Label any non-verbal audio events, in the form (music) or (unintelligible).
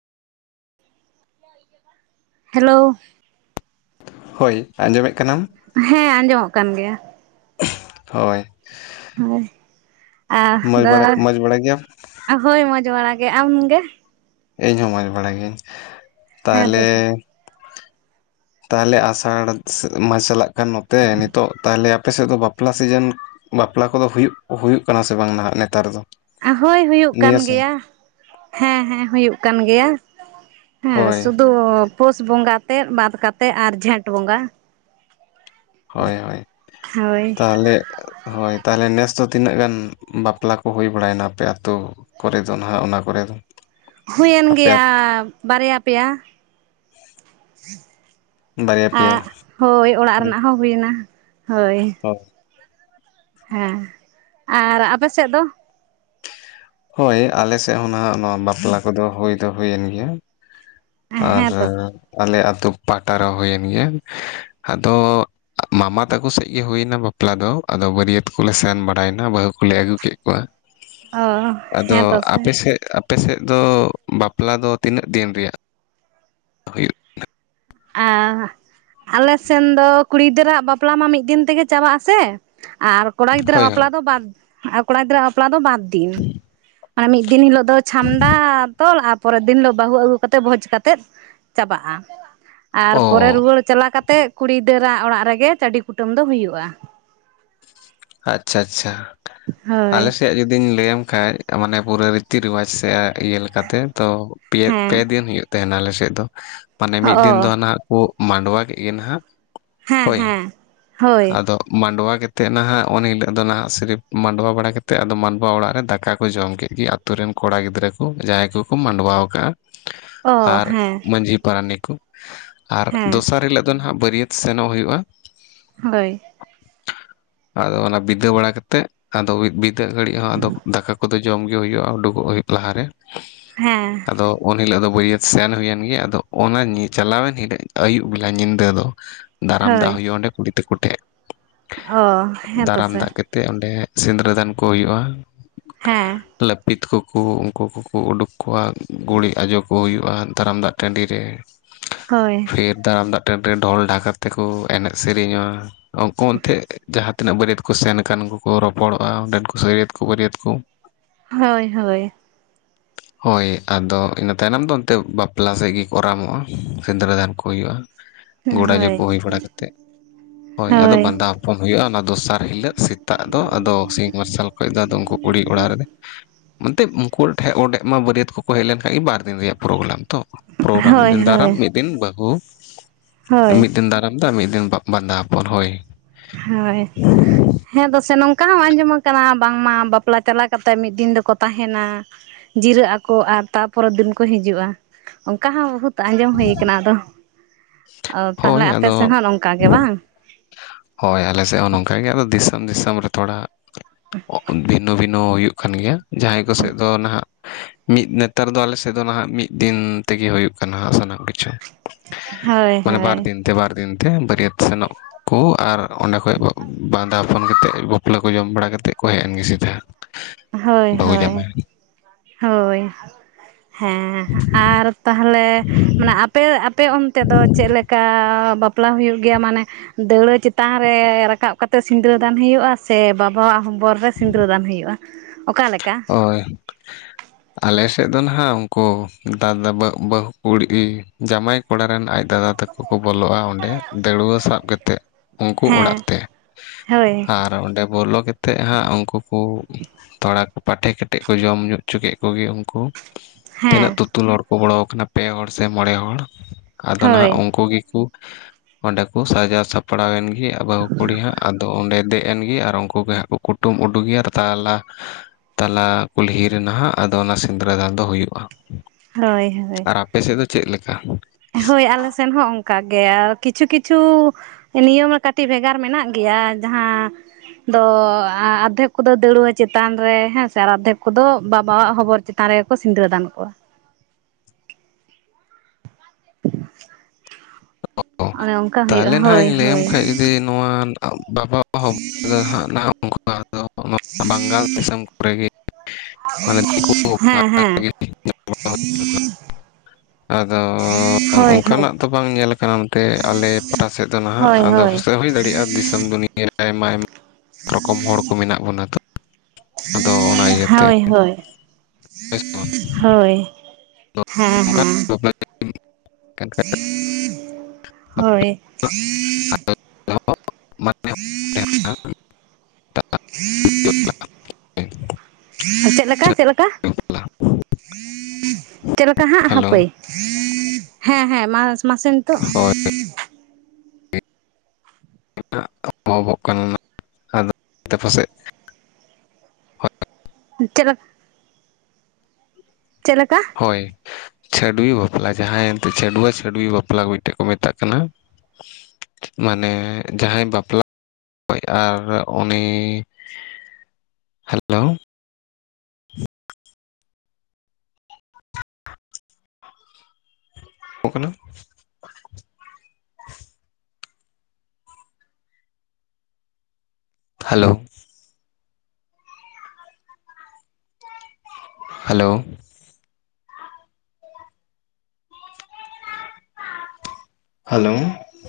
Hello ᱦᱳᱭ ᱟᱸᱡᱚᱢᱮᱫ ᱠᱟᱱᱟᱢ ᱦᱮᱸ ᱟᱸᱡᱚᱢᱚᱜ ᱠᱟᱱ ᱜᱮᱭᱟ ᱦᱳᱭᱼᱼ ᱦᱳᱭ ᱢᱚᱡᱽ ᱵᱟᱲᱟ ᱢᱚᱡᱽ ᱵᱟᱲᱟ ᱜᱮᱭᱟᱢ ᱟᱫᱚ ᱦᱳᱭ ᱢᱚᱡᱽ ᱵᱟᱲᱟ ᱜᱮ ᱟᱢ ᱜᱮ? ᱤᱧ ᱦᱚᱸ ᱢᱚᱸᱡᱽ ᱵᱟᱲᱟ ᱜᱤᱭᱟᱹᱧ ᱦᱮᱸ ᱛᱟᱦᱚᱞᱮᱼᱼ ᱛᱚ ᱛᱟᱦᱚᱞᱮ ᱟᱥᱟᱲ ᱪᱟᱞᱟᱜ ᱠᱟᱱ ᱱᱚᱛᱮ ᱱᱤᱛᱚᱜ ᱛᱟᱦᱚᱞᱮ ᱟᱯᱮ ᱥᱮᱫ ᱫᱚ ᱵᱟᱼᱼ ᱵᱟᱯᱞᱟ ᱥᱤᱡᱤᱱ ᱵᱟᱯᱞᱟ ᱠᱚᱫᱚ ᱦᱩᱭᱩᱜ ᱦᱩᱭᱩᱜ ᱠᱟᱱᱟ ᱥᱮ ᱵᱟᱝ ᱱᱟᱦᱟᱜ ᱱᱮᱛᱟᱨ ᱫᱚ? ᱦᱳᱭ ᱦᱩᱭᱩᱜ ᱠᱟᱱ ᱱᱤᱭᱟᱹ ᱥᱚᱢᱚᱭ ᱜᱮᱭᱟ ᱦᱮᱸ ᱦᱮᱸ ᱦᱩᱭᱩᱜ ᱠᱟᱱ ᱜᱮᱭᱟ᱾ ᱦᱮᱸ ᱦᱳᱭ ᱥᱩᱫᱩ ᱯᱩᱥ ᱵᱚᱸᱜᱟ ᱛᱮᱫ ᱵᱟᱫᱽ ᱠᱟᱛᱮᱫ ᱟᱨ ᱡᱷᱮᱸᱴ ᱵᱚᱸᱜᱟ᱾ ᱦᱳᱭ ᱦᱳᱭ ᱦᱳᱭ ᱛᱟᱦᱚᱞᱮᱼᱼ ᱦᱳᱭ ᱛᱟᱦᱚᱞᱮ ᱱᱮᱥ ᱫᱚ ᱛᱤᱱᱟᱹᱜ ᱜᱟᱱ ᱵᱟᱯᱞᱟ ᱠᱚ ᱦᱩᱭ ᱵᱟᱲᱟᱭᱱᱟ ᱟᱯᱮ ᱟᱛᱳᱼᱼ ᱠᱚᱨᱮ ᱫᱚ ᱱᱟᱦᱟᱜ ᱚᱱᱟ ᱠᱚᱨᱮ ᱫᱚ? ᱦᱩᱭᱮᱱ ᱟᱯᱮᱭᱟᱜ ᱜᱮᱭᱟ ᱵᱟᱨᱭᱟ ᱯᱮᱭᱟ᱾ ᱵᱟᱨᱭᱟ ᱯᱮᱭᱟ ᱟᱨ ᱦᱳᱭ ᱚᱲᱟᱜ ᱨᱮᱱᱟᱜ ᱦᱚᱸ ᱦᱩᱭᱮᱱᱟ ᱦᱳᱭ᱾ (unintelligible) ᱦᱮᱸ ᱟᱨ ᱟᱯᱮ ᱥᱮᱫ ᱫᱚᱼᱼ ᱦᱳᱭ ᱟᱞᱮ ᱥᱮᱫ ᱦᱚᱸ ᱱᱟᱦᱟᱜ ᱱᱚᱣᱟ ᱵᱟᱯᱞᱟ ᱠᱚᱫᱚ ᱦᱩᱭ ᱫᱚ ᱦᱩᱭᱮᱱ ᱜᱮᱭᱟ᱾ ᱟᱨ ᱦᱮᱸ ᱛᱚ ᱟᱞᱮ ᱟᱹᱛᱩ ᱯᱟᱦᱴᱟ ᱨᱮ ᱦᱩᱭᱮᱱ ᱜᱮᱭᱟ, ᱟᱫᱚᱼᱼ ᱢᱟᱢᱟ ᱛᱟᱠᱚ ᱥᱮᱫ ᱜᱮᱤ ᱦᱩᱭᱱᱟ ᱵᱟᱯᱞᱟ ᱫᱚ ᱟᱫᱚ ᱵᱟᱹᱨᱭᱟᱹᱛ ᱠᱚᱞᱮ ᱥᱮᱱ ᱵᱟᱲᱟᱭᱱᱟ, ᱵᱟᱹᱦᱩ ᱠᱚᱞᱮ ᱟᱹᱜᱩ ᱠᱮᱫ ᱠᱚᱣᱟ᱾ ᱚᱻ ᱟᱫᱚ ᱟᱯᱮ ᱥᱮᱫ ᱟᱯᱮ ᱥᱮᱜ ᱫᱚ ᱵᱟᱯᱞᱟ ᱫᱚ ᱛᱤᱱᱟᱹᱜ ᱫᱤᱱ ᱨᱮᱭᱟᱜ ᱦᱩᱭᱩᱜ ᱟ ᱟᱞᱮ ᱥᱮᱱ ᱫᱚ ᱠᱩᱲᱤ ᱜᱤᱫᱟᱹ ᱨᱟᱜ ᱵᱟᱯᱞᱟ ᱢᱟ ᱢᱤᱫ ᱫᱤᱱ ᱛᱮᱜᱮ ᱪᱟᱵᱟᱜ ᱟᱥᱮ, ᱟᱨ ᱠᱚᱲᱟ ᱜᱤᱫᱟᱹ ᱨᱟᱜ ᱦᱳᱭ ᱦᱳᱭ ᱵᱟᱯᱞᱟ ᱫᱚ ᱵᱟᱫ ᱠᱚᱲᱟ ᱜᱤᱫᱟᱹ ᱨᱟᱜ ᱵᱟᱯᱞᱟ ᱫᱚ ᱵᱟᱫ ᱫᱤᱱ, ᱢᱟᱱᱮ ᱢᱤᱫ ᱫᱤᱱ ᱦᱤᱞᱳᱜ ᱫᱚ ᱪᱷᱟᱢᱰᱟ ᱛᱚᱞ ᱟ ᱯᱚᱨᱮᱫ ᱫᱤᱱ ᱞᱳᱜ ᱵᱟᱹᱦᱩ ᱟᱹᱜᱩ ᱠᱟᱛᱮᱜ ᱵᱷᱚᱡᱽ ᱠᱟᱛᱮ ᱪᱟᱵᱟᱜ-ᱟ᱾ ᱟᱨ ᱚ ᱯᱚᱨᱮ ᱨᱩᱣᱟᱹᱲ ᱪᱟᱞᱟ ᱠᱟᱛᱮ ᱠᱩᱲᱤᱫᱟᱹᱨᱟᱜ ᱚᱲᱟᱜ ᱨᱮᱜᱮ ᱪᱟᱹᱰᱤ ᱠᱩᱴᱟᱹᱢ ᱫᱚ ᱦᱩᱭᱩᱜ-ᱟ᱾ ᱟᱪᱪᱷᱟ ᱟᱪᱪᱷᱟ, ᱦᱳᱭ ᱟᱞᱮᱥᱮᱭᱟᱜ ᱡᱩ ᱡᱩᱫᱤᱧ ᱞᱟᱹᱭᱟᱢ ᱠᱷᱟᱡ ᱢᱟᱱᱮ ᱯᱩᱨᱟᱹ ᱨᱤᱛᱤ ᱨᱮᱣᱟᱡᱽ ᱥᱮ ᱤᱭᱟᱹ ᱞᱮᱠ ᱠᱟᱛᱮ ᱛᱚ ᱯᱮ ᱯᱮ ᱦᱮᱸ ᱫᱤᱱ ᱦᱩᱭᱩᱜ ᱛᱟᱦᱮᱸᱱᱟ ᱟᱞᱮ ᱥᱮᱜ ᱫᱚ, ᱢᱟᱱᱮ ᱢᱤᱫ ᱫᱤᱱ ᱫᱚ ᱚ ᱚᱱᱟ ᱠᱩᱜ ᱢᱟᱸᱰᱣᱟ ᱠᱮᱫ ᱜᱮ ᱱᱟᱦᱜ, ᱦᱮᱸ ᱦᱮᱸ ᱦᱳᱭ ᱟᱫᱚ ᱢᱟᱰᱣᱟ ᱠᱮᱛᱮᱫ ᱱᱟᱦᱟᱜ ᱚᱱ ᱦᱤᱞᱳᱜ ᱫᱚ ᱱᱟᱦᱜ ᱥᱤᱨᱤᱯ ᱢᱟᱰᱣᱟ ᱵᱟᱲᱟ ᱠᱟᱛᱮ ᱟᱫᱚ ᱢᱟᱰᱣᱟ ᱚᱲᱟᱜ ᱨᱮ ᱫᱟᱠᱟ ᱠᱚ ᱡᱚᱢ ᱠᱮᱫ ᱜᱮ ᱛᱩ ᱨᱮᱱ ᱠᱚᱲᱟ ᱜᱤᱫᱽᱨᱟᱹ ᱠᱩ ᱡᱟᱦᱟᱸᱭ ᱠᱚᱠᱚ ᱢᱟᱰᱣᱟᱣ ᱠᱟᱜ-ᱟ᱾ ᱚ ᱟᱨ ᱦᱮᱸ ᱢᱟᱹᱡᱷᱤ ᱯᱟᱨᱟᱱᱤ ᱠᱩ᱾ ᱟᱨ ᱦᱮᱸ ᱫᱚᱥᱟᱨ ᱦᱤᱞᱳᱜ ᱫᱚ ᱱᱟᱦᱜ ᱵᱟᱹᱨᱭᱟᱹᱛ ᱥᱮᱱᱚᱜ ᱦᱩᱭᱩᱜ-ᱟ᱾ ᱦᱳᱭ ᱟᱫᱚ ᱚᱱᱟ ᱵᱤᱫᱟᱹ ᱵᱟᱲᱟ ᱠᱟᱛᱮᱜ ᱟᱫᱚ ᱵᱤᱫᱟᱹ ᱜᱷᱟᱹᱲᱤᱡ ᱦᱚᱸ ᱟᱫᱚ ᱫᱟᱠᱟ ᱠᱚᱫᱚ ᱡᱚᱢ ᱜᱮ ᱦᱩᱭᱩᱜ-ᱟ ᱩᱰᱩᱠᱚᱜ ᱦᱩᱭᱩᱜ ᱞᱟᱦᱟᱨᱮ, ᱦᱮᱸ ᱟᱫᱚ ᱩᱱ ᱦᱤᱞᱳᱜ ᱫᱚ ᱵᱟᱹᱭᱟᱹᱛ ᱥᱮᱱ ᱦᱩᱭᱮᱱ ᱜᱮ, ᱟᱫᱚ ᱚᱱᱟ ᱪᱟᱞᱟᱣᱮᱱ ᱦᱤᱞᱟᱹᱜ ᱟᱹᱭᱩᱵ ᱵᱮᱞᱟ ᱧᱤᱫᱟᱹ ᱫᱚ ᱫᱟᱨᱟᱢ ᱫᱟᱜ ᱦᱳᱭ ᱦᱩᱭᱩᱜ-ᱟ ᱚᱸᱰᱮ ᱠᱩᱲᱤ ᱛᱟᱠᱚ ᱴᱷᱮᱡ, ᱚ ᱦᱮᱸ ᱛᱚ ᱫᱟᱨᱟᱢ ᱥᱮ ᱫᱟᱜ ᱠᱟ ᱛᱮᱜ ᱚᱸᱰᱮ ᱥᱤᱫᱽᱨᱟᱹ ᱫᱟᱱ ᱠᱚ ᱦᱩᱭᱩᱜ-ᱟ᱾ ᱦᱮᱸ ᱞᱟᱹᱯᱤᱛ ᱠᱚᱠᱩ ᱩᱱᱠᱩ ᱠᱩᱠᱩ ᱩᱰᱩᱠ ᱠᱚᱣᱟ ᱜᱩᱲᱤᱡ ᱟᱡᱚᱜ ᱠᱚ ᱦᱩᱭᱩᱜ-ᱟ ᱫᱟᱨᱟᱢ ᱫᱟᱜ ᱴᱟᱺᱰᱤᱨ ᱨᱮ᱾ ᱦᱳᱭ ᱵᱤᱨ ᱫᱟᱨᱟᱢ ᱫᱟᱜ ᱴᱟᱺᱰᱤ ᱨᱮ ᱰᱷᱚᱞ ᱰᱷᱟᱠᱟᱛ ᱛᱮᱠᱚ ᱮᱱᱮᱡ ᱥᱮᱨᱮᱧᱟ, ᱩᱱᱠᱩ ᱚᱱᱛᱮ ᱡᱟᱦᱟᱸ ᱛᱤᱱᱟᱹᱜ ᱵᱟᱹᱨᱭᱟᱹᱛ ᱠᱩ ᱥᱮᱱ ᱠᱟᱱ ᱩᱱᱠᱩ ᱠᱚ ᱨᱚᱯᱚᱲᱚᱜ-ᱟ, ᱚᱸᱰᱮᱱ ᱠᱚ ᱥᱟᱹᱨᱭᱟᱹᱛ ᱠᱩ ᱵᱟᱹᱨᱭᱟᱹᱛ ᱠᱩ ᱦᱳᱭ ᱦᱳᱭ ᱦᱚᱭ, ᱟᱫᱚ ᱤᱱᱟᱹ ᱛᱟᱭᱱᱚᱢ ᱫᱚ ᱚᱱᱛᱮ ᱵᱟᱯᱞᱟ ᱥᱮᱜ ᱜᱤ ᱠᱚ ᱨᱟᱢᱚᱜ-ᱟ ᱥᱤᱸᱫᱽᱨᱟᱹ ᱫᱷᱟᱱ ᱠᱚ ᱦᱩᱭᱩᱜ-ᱟ᱾ ᱜᱚᱰᱟ ᱡᱚᱠᱚ ᱦᱳᱭ ᱦᱩᱭ ᱵᱟᱲᱟ ᱠᱟᱛᱮᱜ᱾ ᱦᱳᱭ, ᱟᱫᱚ ᱵᱟᱸᱫᱟ ᱯᱚᱱ ᱦᱩᱭᱩᱜ-ᱟ, ᱚᱱᱟ ᱫᱚᱥᱟᱨ ᱦᱤᱞᱟᱹᱜ ᱥᱤ ᱛᱟᱜ ᱫᱚ ᱟᱫᱚ ᱥᱤᱧ ᱢᱟᱨᱥᱟᱞ ᱠᱷᱚᱡ ᱫᱚ ᱟᱫᱚ ᱩᱱᱠᱩ ᱠᱩᱲᱤ ᱚᱲᱟᱜ ᱨᱮ ᱢᱱᱛᱮ ᱩᱱᱠᱩ ᱴᱷᱮᱡ ᱚᱰᱸᱮᱜ ᱢᱟ ᱵᱟᱹᱨᱭᱟᱹᱛ ᱠᱚᱠᱚ ᱦᱮᱡ ᱞᱮᱱᱠᱷᱟᱡ ᱜᱮ ᱵᱟᱨ ᱫᱤᱱ ᱨᱮᱭᱟᱜ ᱯᱨᱳᱜᱞᱟᱢ ᱛᱚ᱾ ᱯᱨᱳᱜᱨᱟᱢ ᱢᱤᱫ ᱫᱤᱱ ᱫᱟᱨᱟᱢ ᱦᱳᱭ ᱢᱤᱫ ᱫᱤᱱ ᱵᱟᱹᱦᱩ ᱦᱳᱭ ᱢᱤᱫ ᱫᱤᱱ ᱫᱟᱨᱟᱢ ᱫᱟᱜ ᱢᱤᱫ ᱫᱤᱱ ᱵᱟᱸᱫᱟ ᱯᱚᱱ ᱦᱳᱭ ᱦᱳᱭ ᱦᱮᱸ ᱫᱚᱥᱮ ᱱᱚᱝᱠᱟ ᱦᱚᱸ ᱟᱸᱡᱚᱢ ᱟᱠᱟᱱᱟ ᱵᱟᱝᱢᱟ ᱵᱟᱯᱞᱟ ᱪᱟᱞᱟ ᱠᱟᱛᱮᱜ ᱢᱤᱫ ᱫᱤᱱ ᱫᱚᱠᱚ ᱛᱟᱦᱮᱱᱟ᱾ ᱡᱤᱨᱟᱹᱜ ᱟᱠᱚ ᱟᱨ ᱛᱟᱯᱚᱨᱮᱨ ᱫᱤᱱ ᱠᱚ ᱦᱤᱡᱩᱜ-ᱟ ᱚᱝᱠᱟ ᱦᱚᱸ ᱵᱩᱦᱩᱛ ᱛᱚ ᱟᱸᱡᱚᱢ ᱦᱩᱭ ᱠᱟᱱᱟ ᱟᱫᱚ, ᱚ ᱛᱟᱦᱞᱮ ᱟᱯᱮ ᱥᱮᱱ ᱦᱚᱸᱜ ᱱᱚᱝᱠᱟ ᱜᱮ ᱵᱟᱝ᱾ ᱦᱚᱭ ᱟᱞᱮ ᱥᱮᱜ ᱦᱚᱸ ᱱᱚᱝᱠᱟ ᱜᱮ ᱟᱫᱚ ᱫᱤᱥᱚᱢ ᱫᱤᱥᱚᱢ ᱨᱮ ᱛᱷᱚᱲᱟ ᱵᱷᱤᱱᱱᱚ ᱵᱷᱤᱱᱚ ᱦᱩᱭᱩᱜ ᱠᱷᱟᱱ ᱜᱮᱭᱟ, ᱡᱟᱦᱟᱸᱭ ᱠᱚᱥᱮᱫ ᱫᱚ ᱱᱟᱦᱟᱜ ᱢᱤᱫ ᱱᱮᱛᱟᱨ ᱫᱚ ᱟᱞᱮ ᱥᱮᱫ ᱫᱚ ᱱᱟᱦᱟᱜ ᱢᱤᱫ ᱫᱤᱱ ᱛᱮᱜᱮ ᱦᱩᱭᱩᱜ ᱠᱟᱱᱟ ᱦᱟᱸᱜ ᱥᱟᱱᱟᱢ ᱠᱤᱪᱷᱩ᱾ ᱦᱳᱭ ᱢᱟᱱᱮ ᱵᱟᱨ ᱦᱳᱭ ᱫᱤᱱ ᱛᱮ ᱵᱟᱨ ᱫᱤᱱ ᱛᱮ ᱵᱟᱹᱨᱭᱟᱛ ᱥᱮᱱᱚᱜ ᱠᱚ ᱟᱨ ᱚᱸᱰᱮ ᱠᱷᱚᱡ ᱵᱟᱸᱫᱟᱯᱚᱱ ᱠᱟᱛᱮ ᱵᱟᱯᱞᱟᱹ ᱠᱚ ᱡᱚᱢ ᱵᱟᱲᱟ ᱠᱟᱛᱮ ᱠᱚ ᱦᱮᱡ ᱮᱱ ᱜᱮ ᱥᱤᱫᱷᱟᱹ᱾ ᱦᱳᱭ-ᱦᱳᱭ, ᱦᱳᱭ ᱦᱮᱸᱻ ᱟᱨ ᱛᱟᱦᱞᱮ ᱢᱟᱱᱮ ᱟᱯᱮ-ᱟᱯᱮ ᱚᱱᱛᱮ ᱫᱚ ᱪᱮᱫ ᱞᱮᱠᱟ ᱵᱟᱯᱞᱟ ᱦᱩᱭᱩᱜ ᱜᱮᱭᱟ ᱢᱟᱱᱮ ᱫᱟᱹᱣᱲᱟᱹ ᱪᱮᱛᱟᱱ ᱨᱮ ᱨᱟᱠᱟᱵ ᱠᱟᱛᱮᱜ ᱥᱤᱱᱫᱨᱟᱹᱫᱟᱱ ᱦᱳᱭᱳᱜᱼᱟ ᱥᱮ ᱵᱟᱵᱟᱣᱟᱜ ᱦᱚᱵᱚᱨ ᱨᱮ ᱥᱤᱱᱫᱨᱟᱹᱫᱟᱱ ᱦᱳᱭᱳᱜᱼᱟ᱾ ᱚᱠᱟ ᱞᱮᱠᱟ? ᱦᱳᱭ ᱟᱞᱮ ᱥᱮᱫ ᱫᱚ ᱱᱟᱦᱟᱜ ᱩᱱᱠᱩ ᱫᱟᱫᱟ ᱵᱟᱹᱦᱩ ᱠᱩᱲᱤ ᱡᱟᱢᱟᱭ ᱠᱚᱲᱟ ᱨᱮᱱ ᱟᱡ ᱫᱟᱫᱟ ᱛᱟᱠᱚ ᱠᱚ ᱵᱚᱞᱚᱜᱼᱟ ᱚᱸᱰᱮ ᱫᱟᱹᱲᱩᱣᱟᱹ ᱥᱟᱵ ᱠᱟᱛᱮᱫ ᱩᱱᱠᱩ ᱚᱲᱟᱜ ᱦᱮᱸ ᱛᱮ ᱦᱳᱭ ᱟᱨ ᱚᱰᱮ ᱵᱚᱞᱚ ᱠᱟᱛᱮᱫ ᱛᱮᱫ ᱦᱟᱸᱜ ᱩᱱᱠᱩ ᱠᱚ ᱛᱚᱲᱟ ᱠᱚ ᱯᱟᱴᱮ ᱠᱟᱮᱴᱮᱫ ᱠᱚ ᱡᱚᱢ ᱧᱚᱜ ᱦᱚᱪᱚ ᱠᱮᱫ ᱠᱚ ᱜᱮ ᱩᱱᱠᱩ ᱦᱮᱸ ᱛᱤᱱᱟᱹᱜ ᱛᱩ-ᱛᱩᱞ ᱦᱚᱲ ᱠᱚ ᱵᱚᱞᱚ ᱠᱟᱱᱟ ᱯᱮ ᱦᱚᱲ ᱥᱮ ᱢᱚᱬᱮ ᱦᱚᱲ ᱟᱫᱚ ᱦᱳᱭ ᱱᱟᱦᱟᱜ ᱩᱱᱠᱩ ᱜᱮᱠᱚ ᱚᱸᱰᱮ ᱠᱚ ᱥᱟᱡᱟᱣ ᱥᱟᱯᱲᱟᱣ ᱮᱱ ᱵᱟᱹᱦᱩ ᱠᱩᱲᱤ ᱦᱟᱸᱜ ᱟᱫᱚ ᱚᱸᱰᱮ ᱫᱮᱡ ᱮᱱ ᱜᱮ ᱟᱨ ᱩᱱᱠᱩ ᱜᱮ ᱦᱟᱸᱜ ᱠᱚ ᱠᱩᱴᱩᱢ ᱩᱰᱩᱠᱮᱭᱟ ᱟᱨ ᱛᱟᱦᱞᱮ ᱛᱟᱞᱟ ᱠᱩᱞᱦᱤ ᱨᱮᱱᱟᱦᱟᱜ ᱟᱫᱚ ᱚᱱᱟ ᱥᱤᱸᱫᱽᱨᱟᱹ ᱫᱟᱱ ᱫᱚ ᱦᱩᱭᱩᱜᱼᱟ᱾ ᱦᱳᱭ-ᱦᱳᱭ ᱟᱨ ᱟᱯᱮ ᱥᱮᱫ ᱫᱚ ᱪᱮᱫ ᱞᱮᱠᱟ? ᱦᱳᱭ ᱟᱞᱮ ᱥᱮᱱ ᱦᱚᱸ ᱚᱱᱠᱟ ᱜᱮ ᱟᱨ ᱠᱤᱪᱷᱩ-ᱠᱤᱪᱷᱩ ᱱᱤᱭᱚᱢ ᱢᱟ ᱠᱟᱹᱴᱤᱡ ᱵᱷᱮᱜᱟᱨ ᱢᱮᱱᱟᱜ ᱜᱮᱭᱟ ᱡᱟᱦᱟᱸ ᱫᱚ ᱟᱫᱷᱮᱠ ᱠᱚᱫᱚ ᱫᱟᱹᱲᱣᱟᱹ ᱪᱮᱛᱟᱱ ᱨᱮ ᱦᱮᱸ ᱥᱮ ᱟᱨ ᱟᱫᱷᱮᱠ ᱠᱚᱫᱚ ᱵᱟᱵᱟᱣᱟᱜ ᱦᱚᱵᱚᱨ ᱪᱮᱛᱟᱱ ᱪᱮᱛᱟᱱ ᱨᱮᱜ ᱠᱚ ᱥᱤᱸᱫᱽᱨᱟᱹ ᱫᱟᱱ ᱠᱚᱣᱟ᱾ ᱪᱮᱫ ᱦᱚᱸ ᱵᱟᱝ ᱟᱸᱡᱚᱢ ᱴᱷᱤᱠᱟᱹᱜ ᱠᱟᱱᱟ ᱾ ᱛᱟᱦᱞᱮ ᱱᱟ ᱦᱟᱸᱜ ᱦᱳᱭ ᱤᱧ ᱞᱟᱹᱭ ᱟᱢ ᱦᱳᱭ ᱠᱷᱟᱡ ᱡᱩᱫᱤ ᱱᱚᱣᱟ ᱵᱟᱵᱟ ᱦᱚᱵᱚᱨ ᱫᱚ ᱦᱟᱸᱜ ᱵᱟᱝᱜᱟᱞ ᱫᱤᱥᱚᱢ ᱠᱚᱨᱮ ᱜᱮ ᱢᱟᱱᱮ ᱫᱤᱠᱩ ᱦᱮᱸᱻ ᱦᱮᱸᱻ ᱟᱫᱚᱻ ᱚᱱᱠᱟᱱᱟᱜ ᱫᱚ ᱵᱟᱝ ᱧᱮᱞ ᱟᱠᱟᱱᱟ ᱱᱚᱛᱮ ᱟᱞᱮ ᱯᱟᱦᱴᱟ ᱥᱮᱫ ᱫᱚ ᱦᱳᱭ ᱦᱳᱭ ᱱᱟᱦᱟᱜ ᱫᱤᱥᱚᱢ ᱫᱩᱱᱤᱭᱟᱹ ᱟᱭᱢᱟ-ᱟᱭᱢᱟ ᱨᱚᱠᱚᱢ ᱦᱚᱲ ᱠᱚ ᱢᱮᱱᱟᱜ ᱵᱚᱱᱟ ᱛᱚ ᱟᱫᱚ ᱚᱱᱟ ᱤᱭᱟᱹᱛᱮ ᱦᱳᱭ-ᱦᱳᱭ ᱦᱳᱭ ᱥᱮ ᱵᱟᱝ ᱦᱳᱭ ᱦᱮᱸᱻᱦᱮᱸᱻ ᱪᱮᱫ ᱦᱚᱸ ᱵᱟᱝ ᱟᱸᱡᱚᱢ ᱴᱷᱤᱠᱟᱹᱜ ᱠᱟᱱᱟ ᱾ ᱦᱳᱭ ᱪᱮᱫ ᱦᱚᱸ ᱵᱟᱝ ᱟᱸᱡᱚᱢ ᱴᱷᱤᱠᱟᱹᱜ ᱠᱟᱱᱟ ᱾ ᱪᱮᱫ ᱞᱮᱠᱟ-ᱪᱮᱫ ᱞᱮᱠᱟ ᱪᱮᱫ ᱞᱮᱠᱟ ᱦᱟᱜ ᱦᱮᱞᱳ ᱦᱟᱯᱮ ᱦᱮᱸᱻᱦᱮᱸᱻ ᱢᱟ ᱢᱟᱥᱮ ᱱᱤᱛᱚᱜ ᱦᱳᱭ ᱵᱷᱚᱸ-ᱵᱷᱚᱸ ᱠᱟᱱᱟ ᱟᱫᱚ ᱚᱱᱟᱛᱮ ᱯᱟᱥᱮᱫ ᱪᱮᱫ ᱞᱮᱠᱟ ᱪᱮᱫ ᱞᱮᱠᱟ ᱦᱳᱭ ᱪᱷᱟᱹᱰᱩᱭ ᱵᱟᱯᱞᱟ ᱡᱟᱦᱟᱸᱭ ᱮᱱ ᱛᱮ ᱪᱟᱹᱰᱣᱟᱹ ᱪᱷᱟᱹᱰᱩᱭ ᱵᱟᱯᱞᱟ ᱢᱤᱫ ᱴᱟᱝ ᱠᱚ ᱢᱮᱛᱟᱜ ᱠᱟᱱᱟ᱾ ᱢᱟᱱᱮ ᱡᱟᱦᱟᱸᱭ ᱵᱟᱯᱞᱟ ᱦᱚᱭ ᱟᱨ ᱩᱱᱤ ᱦᱮᱞᱳ ᱚᱯᱱᱟ ᱦᱮᱞᱳ ᱦᱮᱞᱳ ᱦᱮᱞᱳ